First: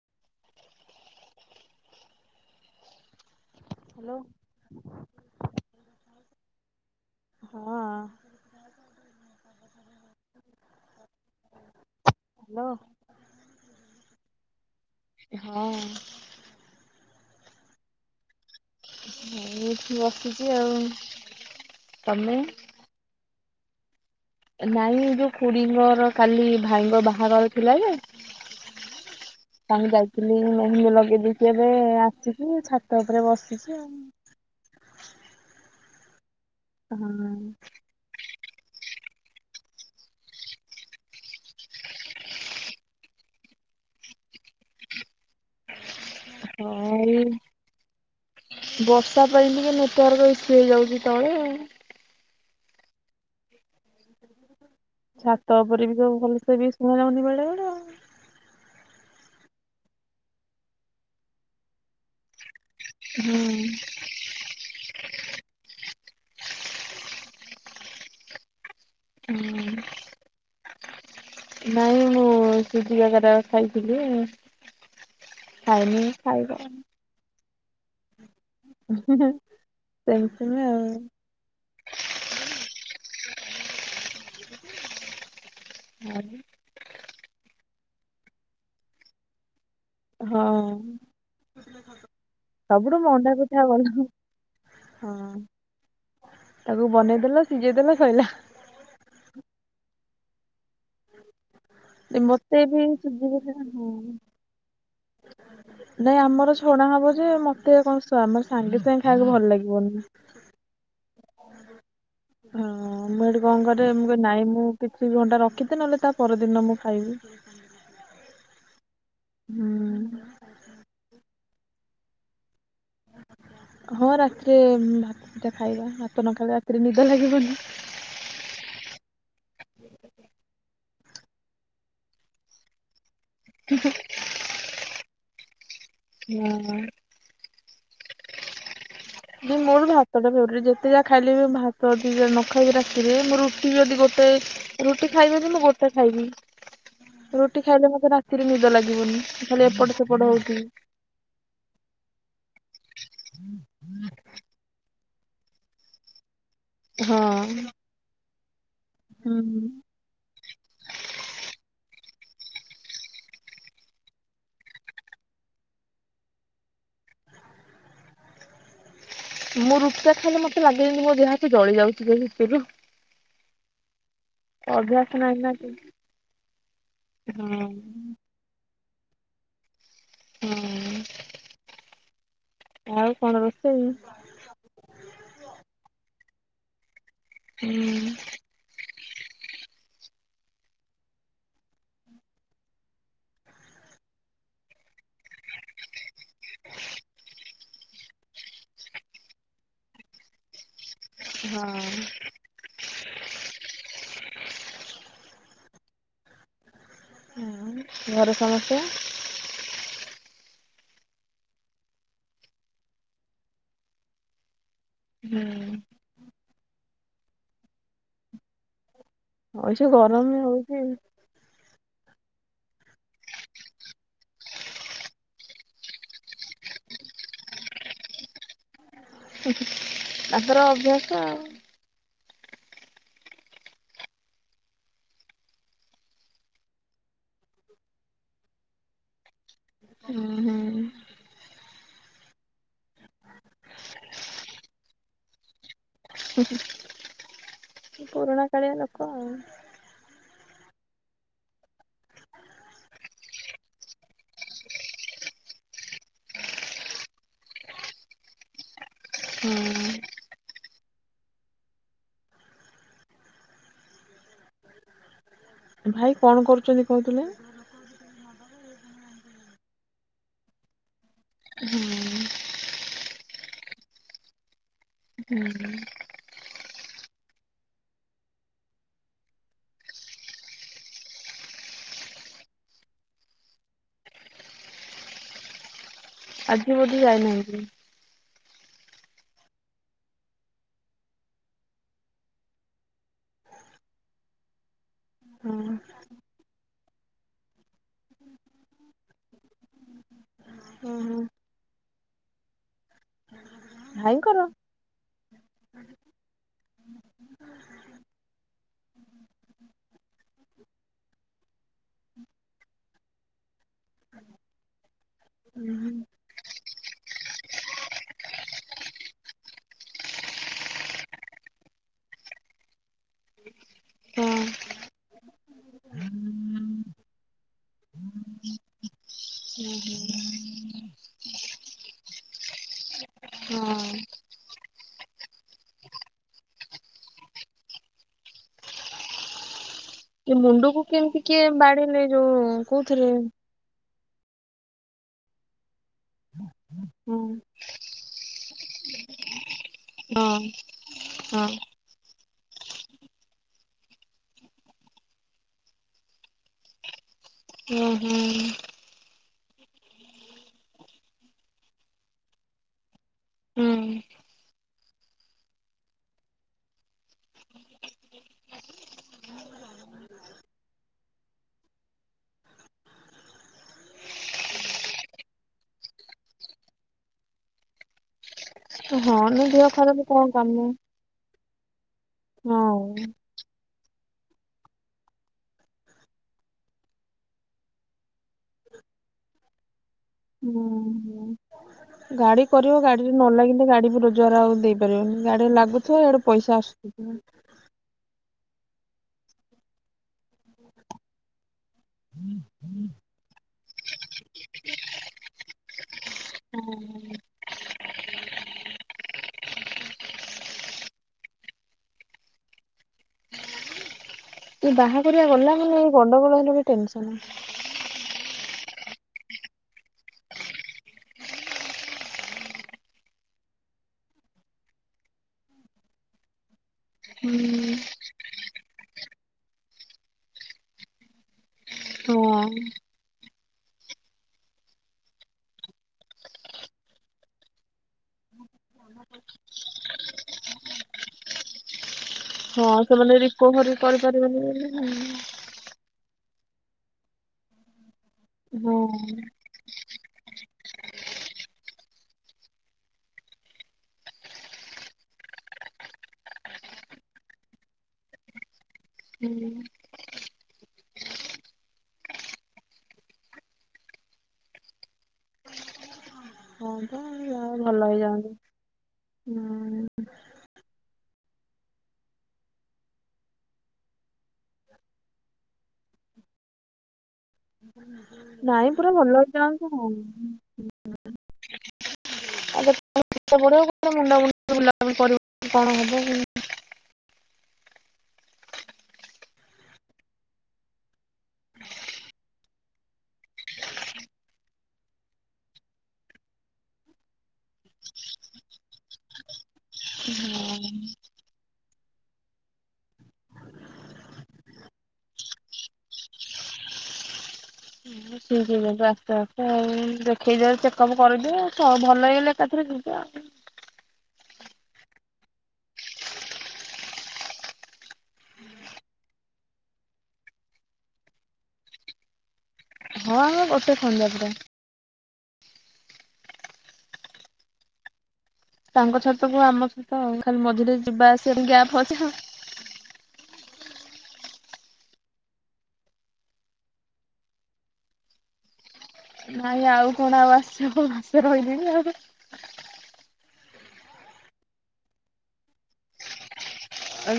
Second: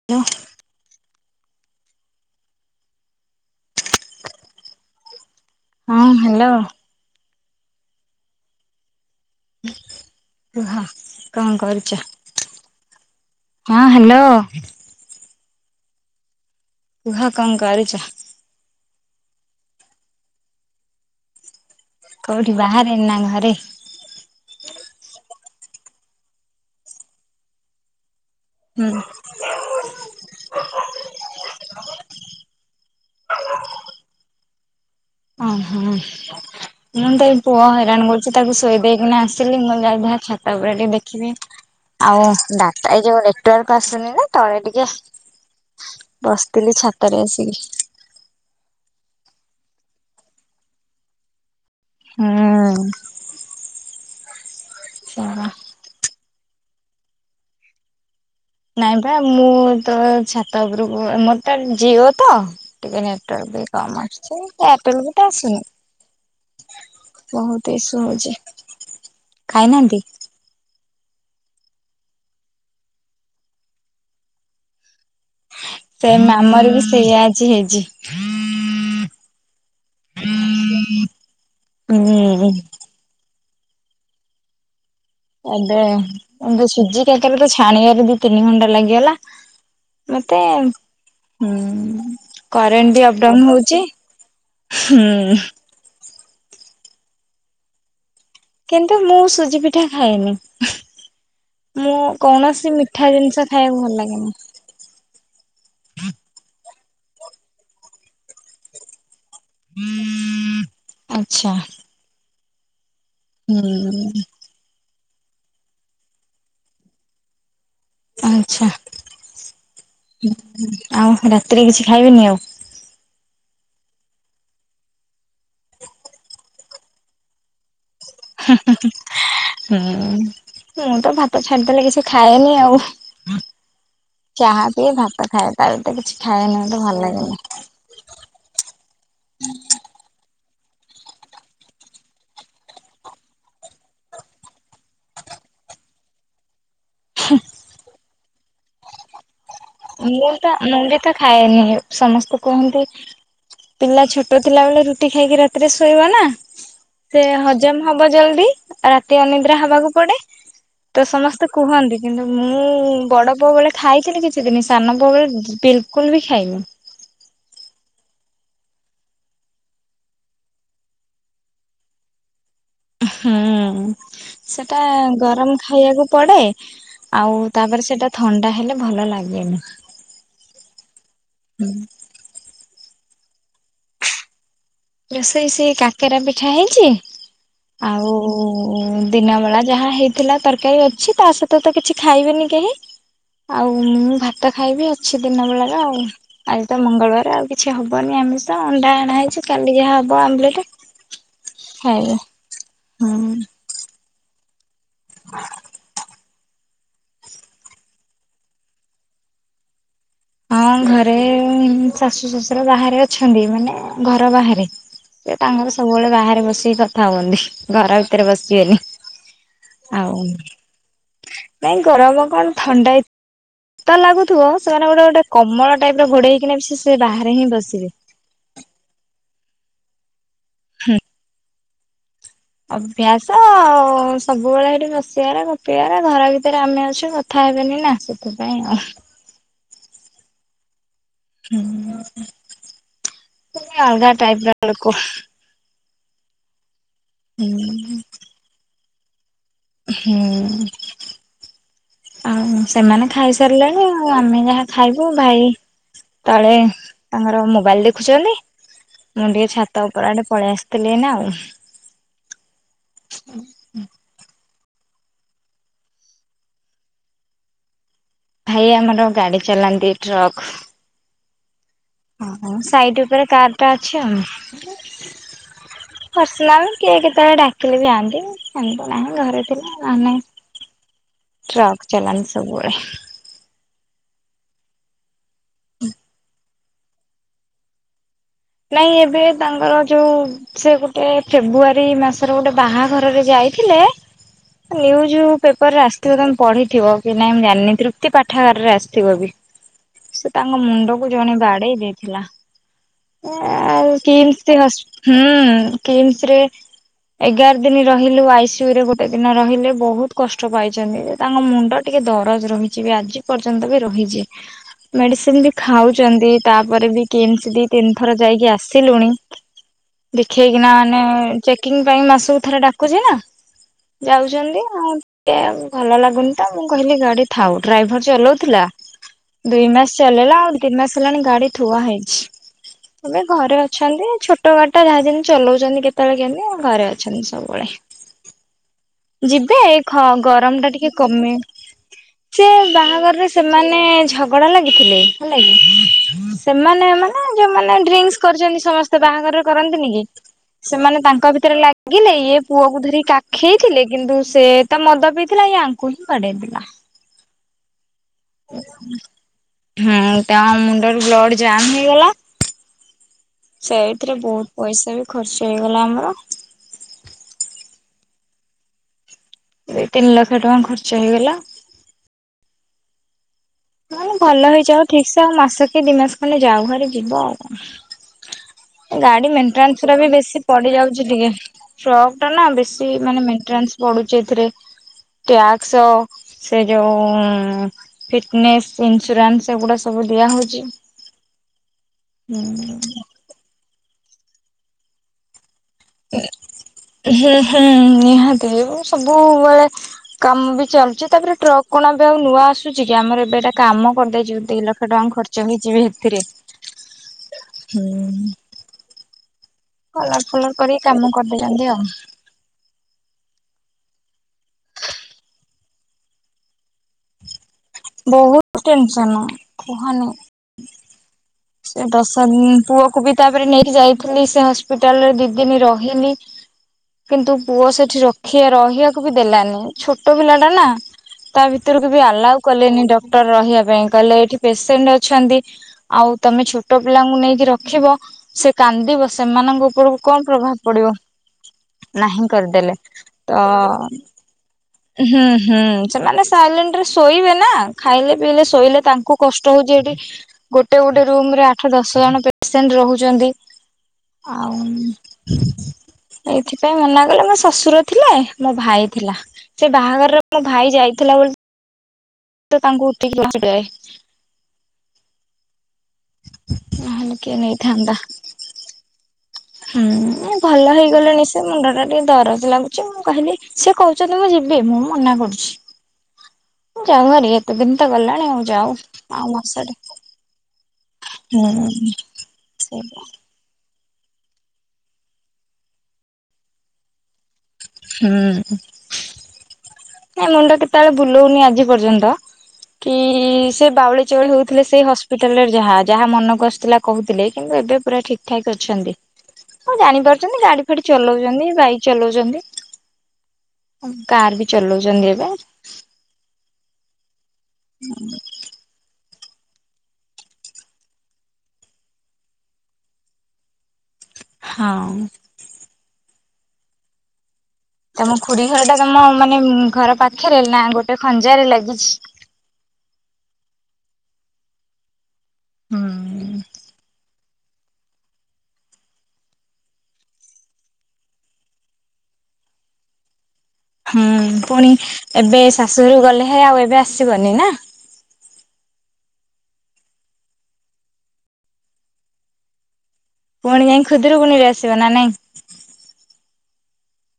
[unintelligible] Hello. ହଁ hello. ହଁ। କୁହ କଣ କରୁଚ? ହ୍ୟାଲୋ ହଁ ହାଲୋ। ହଁ। କୁହ କଣ କରୁଚ? କିଛିନାହିଁ ଏଠି ବସିଚି ଆଉ। ତମେ? କୋଉଠି ବାହାରେ ନା ଘରେ? ନାଇଁ ଯୋଉ ଖୁଡିଙ୍କର କାଲି ଭାଇଙ୍କ ବାହାଘର ଥିଲା ଯେ ହୁଁ। ତାଙ୍କୁ ଯାଇଥିଲି ମେହେନ୍ଦି ଲଗେଇ ଦେଇକି ଏବେ ଆସିକି ଛାତ ଉପରେ ବସିଚି ଆଉ। ଅ ହଁ। ମୁଁ ହଁ ତ ଏଇ ପୁଅ ହଇରାଣ କରୁଚି ତାକୁ ଶୋଇ ଦେଇକିନା ଆସିଲି ମୁଁ ଯାଉଚି ଦେଖା ଛାତ ଉପରେ ଟିକେ ଦେଖିମି। ଆଉ ଡାଟା ଏଇ ଯୋଉ ନେଟୱାର୍କ ଆସୁନି ନା ତଳେ ଟିକେ। ବସିଥିଲି ଛାତରେ ଆଉ। ଆସିକି। ବର୍ଷା ପାଇଁ ଟିକେ ନେଟୱାର୍କ ଇସୁ ହେଇଯାଉଚି ତଳେ। ହଁ। ସେୟା ଛାତ ଉପରେ ବି କୋଉ ଭଲସେ ବି ଶୁଣାଯାଉନି ବେଳେ ବେଳେ। ଆଉ। ନାଇଁପା ମୁଁ ତ ଛାତ ଉପରୁକୁ ମୋର ତ ଜିଓ ତ ଟିକେ ନେଟୱାର୍କ ବି ହୁଁ କମ୍ ଆସୁଚି। ଏୟାରଟେଲ ବି ତ ଆସୁନି ବହୁତ ଇସୁ ହଉଚି। ହୁଁ। ନାଇଁ ମୁଁ ସୁଜିିକାକେରା ଖାଇଥିଲି। ଖାଇନି ସେ ଖାଇବା ଆମର ବି ସେଇଆ ଆଜି ହେଇଚି। ହୁଁ ହୁଁ ସେମ ସେମ ଆଉ। ହୁଁ। ଏବେ ଏ ଦ ସୁଜି କକରା ତ ଛାଣିବାରେ ଦି ତିନି ଘଣ୍ଟା ଲାଗିଗଲା। ମତେ ହଁ ସବୁଠୁ କରେଣ୍ଟ ବି ମଣ୍ଡା ଅପଡାଉନ୍ ପିଠା ଭଲ ହୋଉଚି। ହଁ ହୁଁ। ତାକୁ ବନେଇଦେଲ ସିଝେଇଦେଲ ସଇଲା। କିନ୍ତୁ ମୁଁ ସୁଜି ପିଠା ଖାଏନି। ମୁଁ ଏ ମତେ କୌଣସି ବି ମିଠା ସୁଜି ଜିନିଷ ପିଠା ଖାଇବାକୁ ହଁ ଭଲ ଲାଗେନି। ନାଇଁ ଆମର ଛଣା ହବ ଯେ ମତେ କଣ ସା ମାନେ ସାଙ୍ଗେ ସାଙ୍ଗେ ଖାଇବାକୁ ଭଲ ଲାଗିବନି। ଆଛା। ହଁ ମୁଁ ହେଟୁ କଣ କରେ ମୁ ହୁଁ କରିନି ନାଇଁ ମୁଁ କିଛି ଘଣ୍ଟା ରଖିଦେ ନ ହେଲେ ତା ପରଦିନ ମୁଁ ଖାଇବି। ଧନ୍ୟବାଦ୍ [unintelligible] ଆଛା, ଆଉ ରାତିରେ କିଛି ଖାଇବେନି ଆଉ ହଁ ରାତିରେ ଭାତ ଦିଟା ଖାଇବା ଭାତ ନ ଖାଇଲେ ରାତିରେ ନିଦ ଲାଗିବନି। ହୁଁ ହୁଁ ହୁଁ ହୁଁ ମୁଁ ତ ଭାତ ଛାଡ଼ି ଦେଲେ କିଛି ଖାଏନି ଆଉ। ହୁଁ ଚାହା ବି ଭାତ ଖାଏ ତା ବ୍ୟତୀତ କିଛି ଖାଏ ନି ହଁ ମୋତେ ଭଲ ଲାଗେନି। ନାଇଁ ମୋର ଭାତ ଟା ଫେବରେଟ୍ ଯେତେ ଯା ଖାଇଲେ ବି ମୁଁ ଭାତ ଯଦି ନ ଖାଇବି ରାତିରେ ମୁ ରୁଟି ଯଦି ଗୋଟେ ରୁଟି ଖାଇବି ଯଦି ମୁଁ ଗୋଟେ ଖାଇବି ରୁଟି ଖାଇଲେ ମତେ ରାତିରେ ନିଦ ଲାଗିବନି। ତାହେଲେ ଏପଟେ ଅନ୍ୟତା ନନ୍ଦିତା ଖାଏନି ସମସ୍ତେ କୁହନ୍ତି ପିଲା ଛୋଟ ଥିଲାବେଳେ ରୁ ରୁଟି ଖାଇକି ରାତିରେ ଶୋଇବା ନା ସେ ହଁ। ହଜମ୍ ହବ ଜଲ୍ଦି ଆ ରାତି ହୁଁ ଅନିଦ୍ରା ହବାକୁ ପଡ଼େ ତ ସମସ୍ତେ କୁହନ୍ତି କିନ୍ତୁ ମୁଁ ବଡ଼ ପୁଅ ବେଳେ ଖାଇଥିଲି କିଛି [unintelligible] ସାନ ପୁଅ ବେଳେ ବିଲ୍‌କୁଲ୍‌ ବି ଖାଇନି। ମୁଁ ରୁଟି ଟା ଖାଇଲେ ମତେ ଲାଗେ ଯେମିତି ମୋ ଦେହ ହାତ ଜଳି ଯାଉଚି [unintelligible] ଉଁ ହୁଁ। ସେଟା ଅଭ୍ୟାସ ନାହିଁ ନା। ଗରମ ଖାଇବାକୁ ପଡ଼େ ଆଉ ହଁ ତାପରେ ସେଟା ଥଣ୍ଡା ହେଲେ ଭଲ ଲାଗେନି। ହୁଁ, ଆଉ କଣ ରୋଷେଇ? ରୋଷେଇ ସେଇ କାକେରା ପିଠା ହେଇଚି ଆଉ ହୁଁ ଓମ୍ ଦିନ ବେଳା ଯାହା ହେଇଥିଲା ତର୍କାରୀ ଅଛି ତା ସହିତ ତ କିଛି ଖାଇବେନି କେହି। ଆଉ ମୁଁ ଭାତ ଖାଇବି ଅଛି ଦିନ ବେଳାର ଆଉ। ଆଜି ତ ମଙ୍ଗଳବାରେ ଆଉ କିଛି ହବନି ଆମିଷ ଅଣ୍ଡା ଅଣା ହେଇଚି କାଲି ଯାହା ହବ ଆମ୍ବେଲେଟ୍ ହଁ। ଖାଇବି ହୁଁ। ହଁ [unintelligible] ହୁଁ ଘରେ ସମସ୍ତେ? ହଁ ଘରେ ଶାଶୁ, ଶଶୁର ବାହାରେ ଅଛନ୍ତି ମାନେ ଘର ବାହାରେ। ସେ ତାଙ୍କର ସବୁବେଳେ ବାହାରେ ବସିକି କଥା ହୁଅନ୍ତି ଘର ଭିତରେ ବସିବେନି। ହଁ ଯୋଉ ଆଉ ଗରମ ବି ହଉଚି। ନାଇଁ ଗରମ କଣ ଥଣ୍ଡା ଏଇ ଶିତ ଲାଗୁଥିବ ସେମାନେ ଗୋଟେ ଗୋଟେ କମଳ ଟାଇପ୍‌ର ଘୋଡ଼େଇ ହେଇକିନା ସେ ସେ ବାହାରେ ହିଁ ବସିବେ। ଉଁ ହୁଁ ତାଙ୍କର ଅଭ୍ୟାସ ଆଉ। ଅଭ୍ୟାସ ଆଉ ସବୁବେଳେ ସେଠି ବସିବାର ଗପିବାର ଘର ଭିତରେ ଆମେ ଅଛୁ କ ଥା ହେବେନି ନା ସେଥିପାଇଁ ଆଉ। ହୁଁ ହୁଁ। ହୁଁ ଉଁ ସିଏ ଅଲ୍‌ଗା ଟାଇପ୍ ର ଲୋକ। ହୁଁ ହୁଁ। ହୁଁଁ ପୁରୁଣା କାଳିଆ ଲୋକ ଆଉ। ହୁଁ ଉଁ। ଆଉ ସେମାନେ ଖାଇସାରିଲେଣି, ଆଉ ଆମେ ଯାହା ଖାଇବୁ ଭାଇ ତଳେ ତାଙ୍କର ମୋବାଇଲ୍‌ ଦେଖୁଛନ୍ତି। ମୁଁ ଟିକେ ଛାତ ହୁଁ। ଉପରେ ଆଡେ ପଳେଇ ଆସିଥିଲି ଏଇନା ଆଉ। ହଁ ହୁଁ। ଭାଇ କଣ କରୁଛନ୍ତି କହୁଥିଲେ? ଭାଇ ଆମର ଗାଡ଼ି ଚଲାନ୍ତି ଟ୍ରକ୍। ହୁଁ। ହଁ ସାଇଟ୍ ଉପରେ କାର୍ ଟା ଅଛି ଆଉ। ହୁଁ [unintelligible] ପର୍ସନାଲ୍ କିଏ କେତେବେଳେ ଡାକିଲେ ଯାଆନ୍ତି। ସେମତୀ ନାହିଁ, ଘରେ ଥିଲା, ନହେଲେ ନାହିଁ। ଟ୍ରକ୍ ଚଲାନ୍ତି ସବୁବେଳେ। ହୁଁ। ଆଜି ବୋଧେ ଯାଇନାହାଁନ୍ତି? ନାଇଁ ଏବେ ତାଙ୍କର ଯୋଉ ସେ ଗୋଟେ ଫେବୃଆରୀ ମାସରେ ଗୋଟେ ବାହାଘରରେ ଯାଇଥିଲେ ନ୍ୟୁଜ ପେପରରେ ହଁ। ଆସିଥିବ, ତମେ ପଢିଥିବ କି ନାଇଁ ମୁଁ ଜାଣିନି। ତୃପ୍ତି ପାଠାଗାର ରେ ଆସିଥିବ ବି। ସେ ତାଙ୍କ ମୁଣ୍ଡକୁ ଓହୋ। ଜଣେ ବାଡେଇ ଦେଇଥିଲା। ଆଉ ଭାଇଙ୍କର? କିମସ ହସ ହୁଁ କିମସ ରେ ଏଗାର ଦିନ ରହିଲୁ ଆଇସିୟୁରେ ଗୋଟେ ଦିନ ରହିଲେ ବହୁତ କଷ୍ଟ ପାଇଛନ୍ତି, ଯେ ତାଙ୍କ ମୁଣ୍ଡ ଟିକେ ଦରଜ ରହିଛି ବି ଆଜି ପର୍ଯ୍ୟନ୍ତ ବି ରହିଛି। ମେଡିସିନ ବି ଖାଉଛନ୍ତି, ତାପରେ ବି କିମସ୍ ଦି ତିନ ଥରେ ଯାଇକି ଆସିଲୁଣି। ଦେଖେଇକିନା ମାନେ ଚେକିଂ ପାଇଁ ମାସକୁ ଥରେ ଡାକୁଛି ନା। ହଁ ଯାଉଛନ୍ତି ଆଉ। ଟିକେ ଆଉ ଭଲ ଲାଗୁନି ତ, ମୁଁ କହିଲି ଗାଡି ଥାଉ। ଡ୍ରାଇଭର ଚଲଉଥିଲା। ଦୁଇ ମାସ ଚଲେଇଲା, ଆଉ ତିନି ମାସ ହେଲାଣି ଗାଡି ଥୁଆ ହେଇଛି। ଏବେ ଘରେ ହଁ। ଅଛନ୍ତି, ଛୋଟ ଗାଡ଼ିଟା ଯାହା ଯେମି ଚଲଉଛନ୍ତି କେତେବେଳେ କେମିତି ଘରେ ଅଛନ୍ତି ସବୁବେଳେ। [unintelligible] ଯିବେ ଏଇ ଏ ଖ-ଗରମ ଟା ମୁଣ୍ଡକୁ ଟିକେ କେମିତି କମି, କିଏ ବାଡେଇଲେ ସେ ଯୋଉ କୋଉଥିରେ? ବାହାଘରରେ ସେ ମାନେ ଝଗଡା ଲାଗିଥିଲେ ହେଲା କି। ସେମାନେ ହଁ ମାନେ ଯୋଉମାନେ ଡ୍ରିଙ୍କ୍ସ୍ କରିଛନ୍ତି ସମସ୍ତେ ବାହାଘରେ କରନ୍ତିନି କି। ହଁ ସେମାନେ ତାଙ୍କ ହଁ ଭିତରେ ଲାଗ ଲାଗିଲେ ଇଏ ପୁଅ କ ଧରି କାଖେଇ ଥିଲେ, କିନ୍ତୁ ସେ ତ ମଦ ପିଇଥିଲା ଇଆଙ୍କୁ ହିଁ ବାଡେଇଦେଲା। ହଁ। ହୁଁ ତାଙ୍କ ମୁଣ୍ଡରୁ ବ୍ଲଡ୍ ଜାମ ହେଇଗଲା ହୁଁ। ସେଇଥିରେ ବହୁତ ପଇସା ବି ଖର୍ଚ୍ଚ ହେଇଗଲା ଆମର। ଦି ତିନି ଲକ୍ଷ ଟଙ୍କା ଖର୍ଚ୍ଚ ହେଇଗଲା। ନାଇଁ ଭଲ ହେଇ ଜାଉ ଠିକ୍ ସେ ଆଉ ମାସ କି ଦି ମାସ ଖଣ୍ଡେ ଯାଉ ହରି ଯିବ ଆଉ କଣ। ହଁ ଗାଡି ନା ଦେହ ମେଣ୍ଟେନାନ୍ସ ର ଖରାପ କଣ ବେଶୀ କାମ ପଡି ଯାଉଛି ଯି ଟିକେ। ଟ୍ରକ ଟା ନା ବେଶୀ ହଁ। ମାନେ ମେଣ୍ଟନାନ୍ସ୍ ପଡ଼ୁଚି ଏଥିରେ। ଟ୍ୟାକ୍ସ, ସେ ଯୋଉ ଫିଟନେସ୍, ଇନ୍ସୁରାନ୍ସ ଏଗୁଡାସବୁ ହୁଁ ହୁଁ। ଗାଡି ହୁଁ କରିବ ଗାଡି ନ ଲାଗିଲେ ଗାଡି ବି ରୋଜଗାର ଆଉ ଦେଇପାରିବନି। ଗାଡିରେ ଲାଗୁଥିବ ଏଆଡେ ପଇସା ଆସୁ ହଁ। ନିହାତି ରହିବ ସବୁବେଳେ କାମ ବି ଚାଲୁଚି, ତାପରେ ଟ୍ରକ୍ କଣ ଏବେ ଆଉ ନୂଆ ଆସୁଛି କି, ଆମର ଏବେ ଏଟା କାମ କରିଦେଇଛୁ ଦି ଲକ୍ଷ ଟଙ୍କା ଖର୍ଚ୍ଚ ହେଇଯିବି ହେଥିରେ। ହୁଁ। କଲର ଫଲର କରି କାମ କରିଦେଇଛନ୍ତି ଆଉ। ଏ ବାହାଘରିଆ ଗଲା ମାନେ ଏଇ ଗଣ୍ଡଗୋଳ ହେଲେବି ଟେନସନ। ବହୁତ ଟେନସନ, କୁହନି। [inaudible] ସେ ଦଶ ଦିନି ପୁଅକୁ ବି ତାପରେ ନେଇକି ଯାଇଥିଲି ସେ ହସ୍ପିଟାଲରେ ଦି ଦିନି ରହିଲି। [inaudible] କିନ୍ତୁ ପୁଅ ହୁଁ। ସେଠି ରଖିବା ରହିବାକୁ ବି ଦେଲାନି। ଛୋଟ ପିଲାଟା ନା। ତା ଭିତରୁକୁ ବି ହଁ ଆଲାଉ କଲେନି ଡକ୍ଟର ରହିବା ପାଇଁ। କହିଲେ ଏଠି ପେସେଣ୍ଟ ଅଛନ୍ତି। ଆଉ ତମେ ଛୋଟ ପିଲାଙ୍କୁ ନେଇକି ରଖିବ। ସେ କାନ୍ଦିବ ସେମାନଙ୍କ ଉପରକୁ କଣ ପ୍ରଭାବ ପଡିବ, ନାହିଁ। ହଁ କରିଦେଲେ, ସେମାନେ ତ ରିକଭରି [unintelligible] ହୁଁ ହୁଁ। ସେମାନେ ସାଇଲେଣ୍ଟରେ ଶୋଇବେ ନା। ଖାଇଲେ, ପିଇଲେ, ଶୋଇଲେ ତାଙ୍କୁ କଷ୍ଟ ଷ୍ଟ ହଉଛି ଏଠି। ଗୋଟେ ଗୋଟେ ରୁମରେ ଆଠ, ଦଶ ଜଣ ପେସେଣ୍ଟ ରହୁଛନ୍ତି। ଆଉଁ ଏଇଥିପାଇଁ ମନା କଲେ, ମୋ ଶ୍ୱଶୁର ଥିଲେ। ମୋ ଭାଇ ଥିଲା। ହୁଁ। ସେ ବାହାଘରରେ ମୋ ଭାଇ ଯାଇଥିଲା ବୋଲି ତ ତାଙ୍କୁ ଉଠିକି [unintelligible] ହଁ ବା ହୁଁ, କିଏ ଭଲ ନେଇଥାଆନ୍ତା? ହେଇଯାଆନ୍ତୁ। ହୁଁ ଉଁ ଭଲ ହେଇଗଲେଣି ସେ। ମୁଣ୍ଡ ଟା ଟିକେ ଦରଜ ଲାଗୁଚି। ମୁଁ କହିଲି, ସେ କହୁଛନ୍ତି ମୁଁ ଯିବି, ମୁଁ ମନା କରୁଛି। [inaudible] ଯାଉହାରି, ଏତେ ଦିନ ତ ଗଲା। ନାଇଁ ପୁରା ଭଲ ହେଇଯାଆନ୍ତୁ। [unintelligible] ହୁଁ, ସେ ବ ହାତ, ଗୋଡୋ, ମୁଣ୍ଡ ମୁଣ୍ଡି ବୁଲାବୁଲି କରିବ କି କଣ ହବ? ହୁଁ। [unintelligible] ତେବେଳେ ବୁଲେଇନି ଆଜି ପର୍ଯ୍ୟନ୍ତ। କି ସେ ବାଉଳି ଚାଉଳି ହଉଥିଲେ ସେଇ ହସ୍ପିଟାଲ ରେ ଯାହା। ଯାହା ମନକୁ ଆସିଥିଲା କହୁଥିଲେ କିନ୍ତୁ ଏବେ ପୁରା ଠିକ୍। ଠାକ୍ ଅଛନ୍ତି। ହଁ ଜାଣିପାରୁଛନ୍ତି ଗାଡି ଫାଡି ଚଲଉଛନ୍ତି। ବାଇକ୍ ଚଲଉଛନ୍ତି। କାର୍ ବି ଚଲଉଛନ୍ତି ଏବେ। ହୁଁ। ଠିକ୍ ହେଇ ଯାନ୍ତୁ ଆସ୍ତେ ଆସ୍ତେ ଆଉ। ଦେଖେଇ ଦେଇ ଚେକଅପ୍ କରିଦିଅ। ସେ ଭଲ ହେଇଗଲେ ଏକାଥରେ ଯିବେ ଆଉ। ହଁ। ତମ ଖୁୁଡି ଘରଟା ତମ ମାନେ ଘର ପାଖରେ ନା ଗୋଟେ ଖଞ୍ଜାରେ ଲାଗିଛି? ହଁ ହଁ, ଗୋଟେ ଖଞ୍ଜା ପୁରା। ହୁଁ। ତାଙ୍କ ଛାତ କୁ ଆମ ଛାତ ଆଉ। ଖାଲି ମଝିରେ ଯିବା ଆସିବା ପାଇଁ ଗ୍ୟାପ୍ ଅଛି। ହୁଁ ପୁଣି ଏବେ ଶାଶୁଘରୁକୁ ଗଲେ ହେ ଆଉ ଏବେ ଆସିବନି ନା? ନାଇଁ ଆଉ କଣ ଆଉ ଆସିହବ? ମାସେ ରହିଲିଣି ଆଉ। ପୁଣି ଯାଇଁ ଖୁଦୁରୁକୁୁଣିରେ ବି ଆସିବ ନା ନାଇଁ?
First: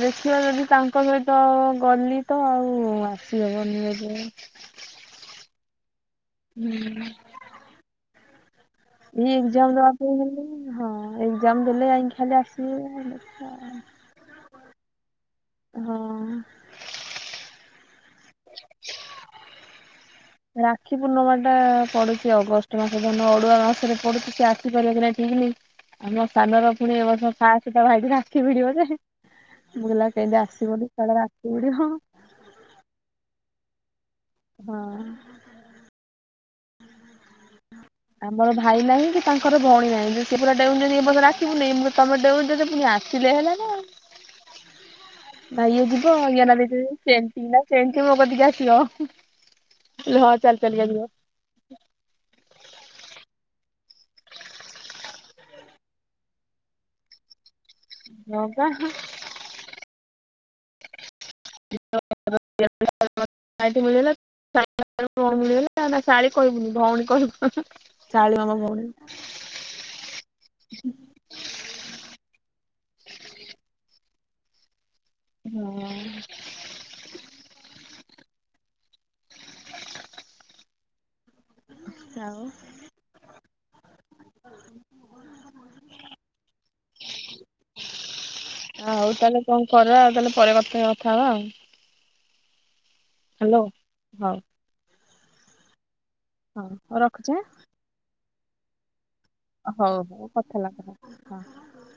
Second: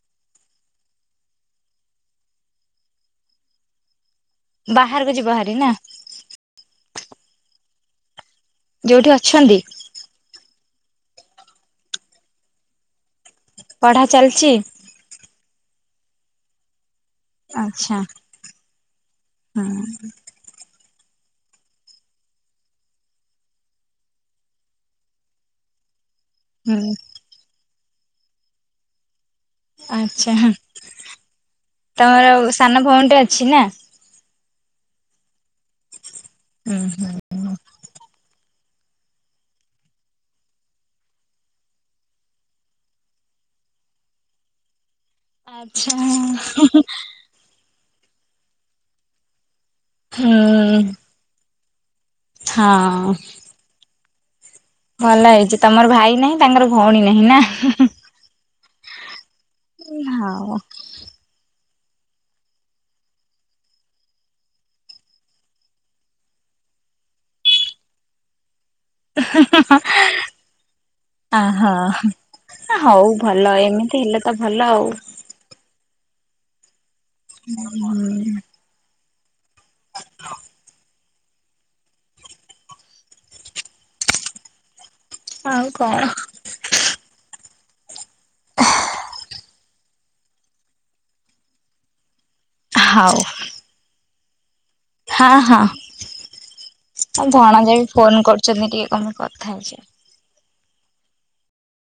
ଦେଖିଆ ଯଦି ତାଙ୍କ ସହିତ ଗଲି ତ ଆଉ ଆସିହବନି ବୋଧେ। ବାହାରକୁ ଯିବହାରି ନା? ହୁଁ। [unintelligible] ଯୋଉଠି ଅଛନ୍ତି ହଁ ଏକଜାମ୍ ଦେଲେ ଯାଇଁକି ଖାଲି ଆସିବି, ପଢା ଚାଲିଛି ନହେଲେ ହଁ। ଆଛା। ହଁ ରାକ୍ଷୀ ପୂର୍ଣ୍ଣିମା ଟା ପଡୁଛି ଅଗଷ୍ଟ ମାସ। ଗ ଅଡୁଆ ମାସରେ ପଡୁଛି ସେ ଆସି ପାରିବ କି ନାଇ ଠିକ ନାଇଁ। ଆମ ସାନର ହୁଁ ପୁଣି ଏ ବର୍ଷ ସାତ ତା ଭାଇକି ରାକ୍ଷୀ ଭିଡିବ ଯେ। ବୋଉ କହିଲା ଆଚ୍ଛା କେବେ ହଁ। ଆସିବ [unintelligible] ରାକ୍ଷୀ ଭିଡ଼ିବ। [unintelligible] ସାନ ଭଉଣିଟେ ଅଛି ନା? ହଁ। ଉଁ ହୁଁ। ଆମର ଭାଇ ନାହିଁ କି ତାଙ୍କର ଭଉଣୀ ନାହିଁ। ଯେ ସେ ପୁରା ଡେଉଁଛନ୍ତି ଏ ବର୍ଷ ରାକ୍ଷୀ ପୁନେଇ ମୁଁ କହିଲି ତମେ ଡେଉଛ ଯେ ପୁଣି ଆସ। ଆସିଲେ ହେଲାନା ନା ଇଏ ଆଚ୍ଛା ଯିବ ୟା ନାଁ ଦେଇଛନ୍ତି ହୁଁ ଦେବେ ସେଣ୍ଟ। ପିଲା ସେମୀତି ମୋ କତିକୀ ଆସିବ ହଁ ଚାଲି ଚାଲି କା ଯିବ। ହଁ। ଭଲ ହେଇଛି ତମର ଭାଇ ନାହିଁ ତାଙ୍କର ଭଉଣୀ ନାହିଁ ନା। ହଁ ପା। ଆଉ [unintelligible] ଭଉଣୀ ଶାଳୀ କହିବୁନି ଭଉଣୀ କହିବୁ ଶାଳୀ ଆମ ଭଉଣୀ [unintelligible] ଅ ହଁ ହଉ ଭଲ ଏମିତି ହେଲେ ତ ଭଲ ଆଉ ହୁଁ ହୁଁ ହ ଆଉ ଆଉ କଣ ହ ଆଉ ତାହେଲେ କଣ କର ତାହେଲେ ପରେ କଥା ହବା ଆଉ ହଉ ହ୍ୟାଲୋ ହଁ ହଁ ହଁ ହଁ ହଉ ମୁଁ ରଖୁଛି ଭଣ ଯାଇ ବି ଫୋନ କରୁଛନ୍ତି ଟିକେ କମେ ହଉ ହଉ କଥା [unintelligible]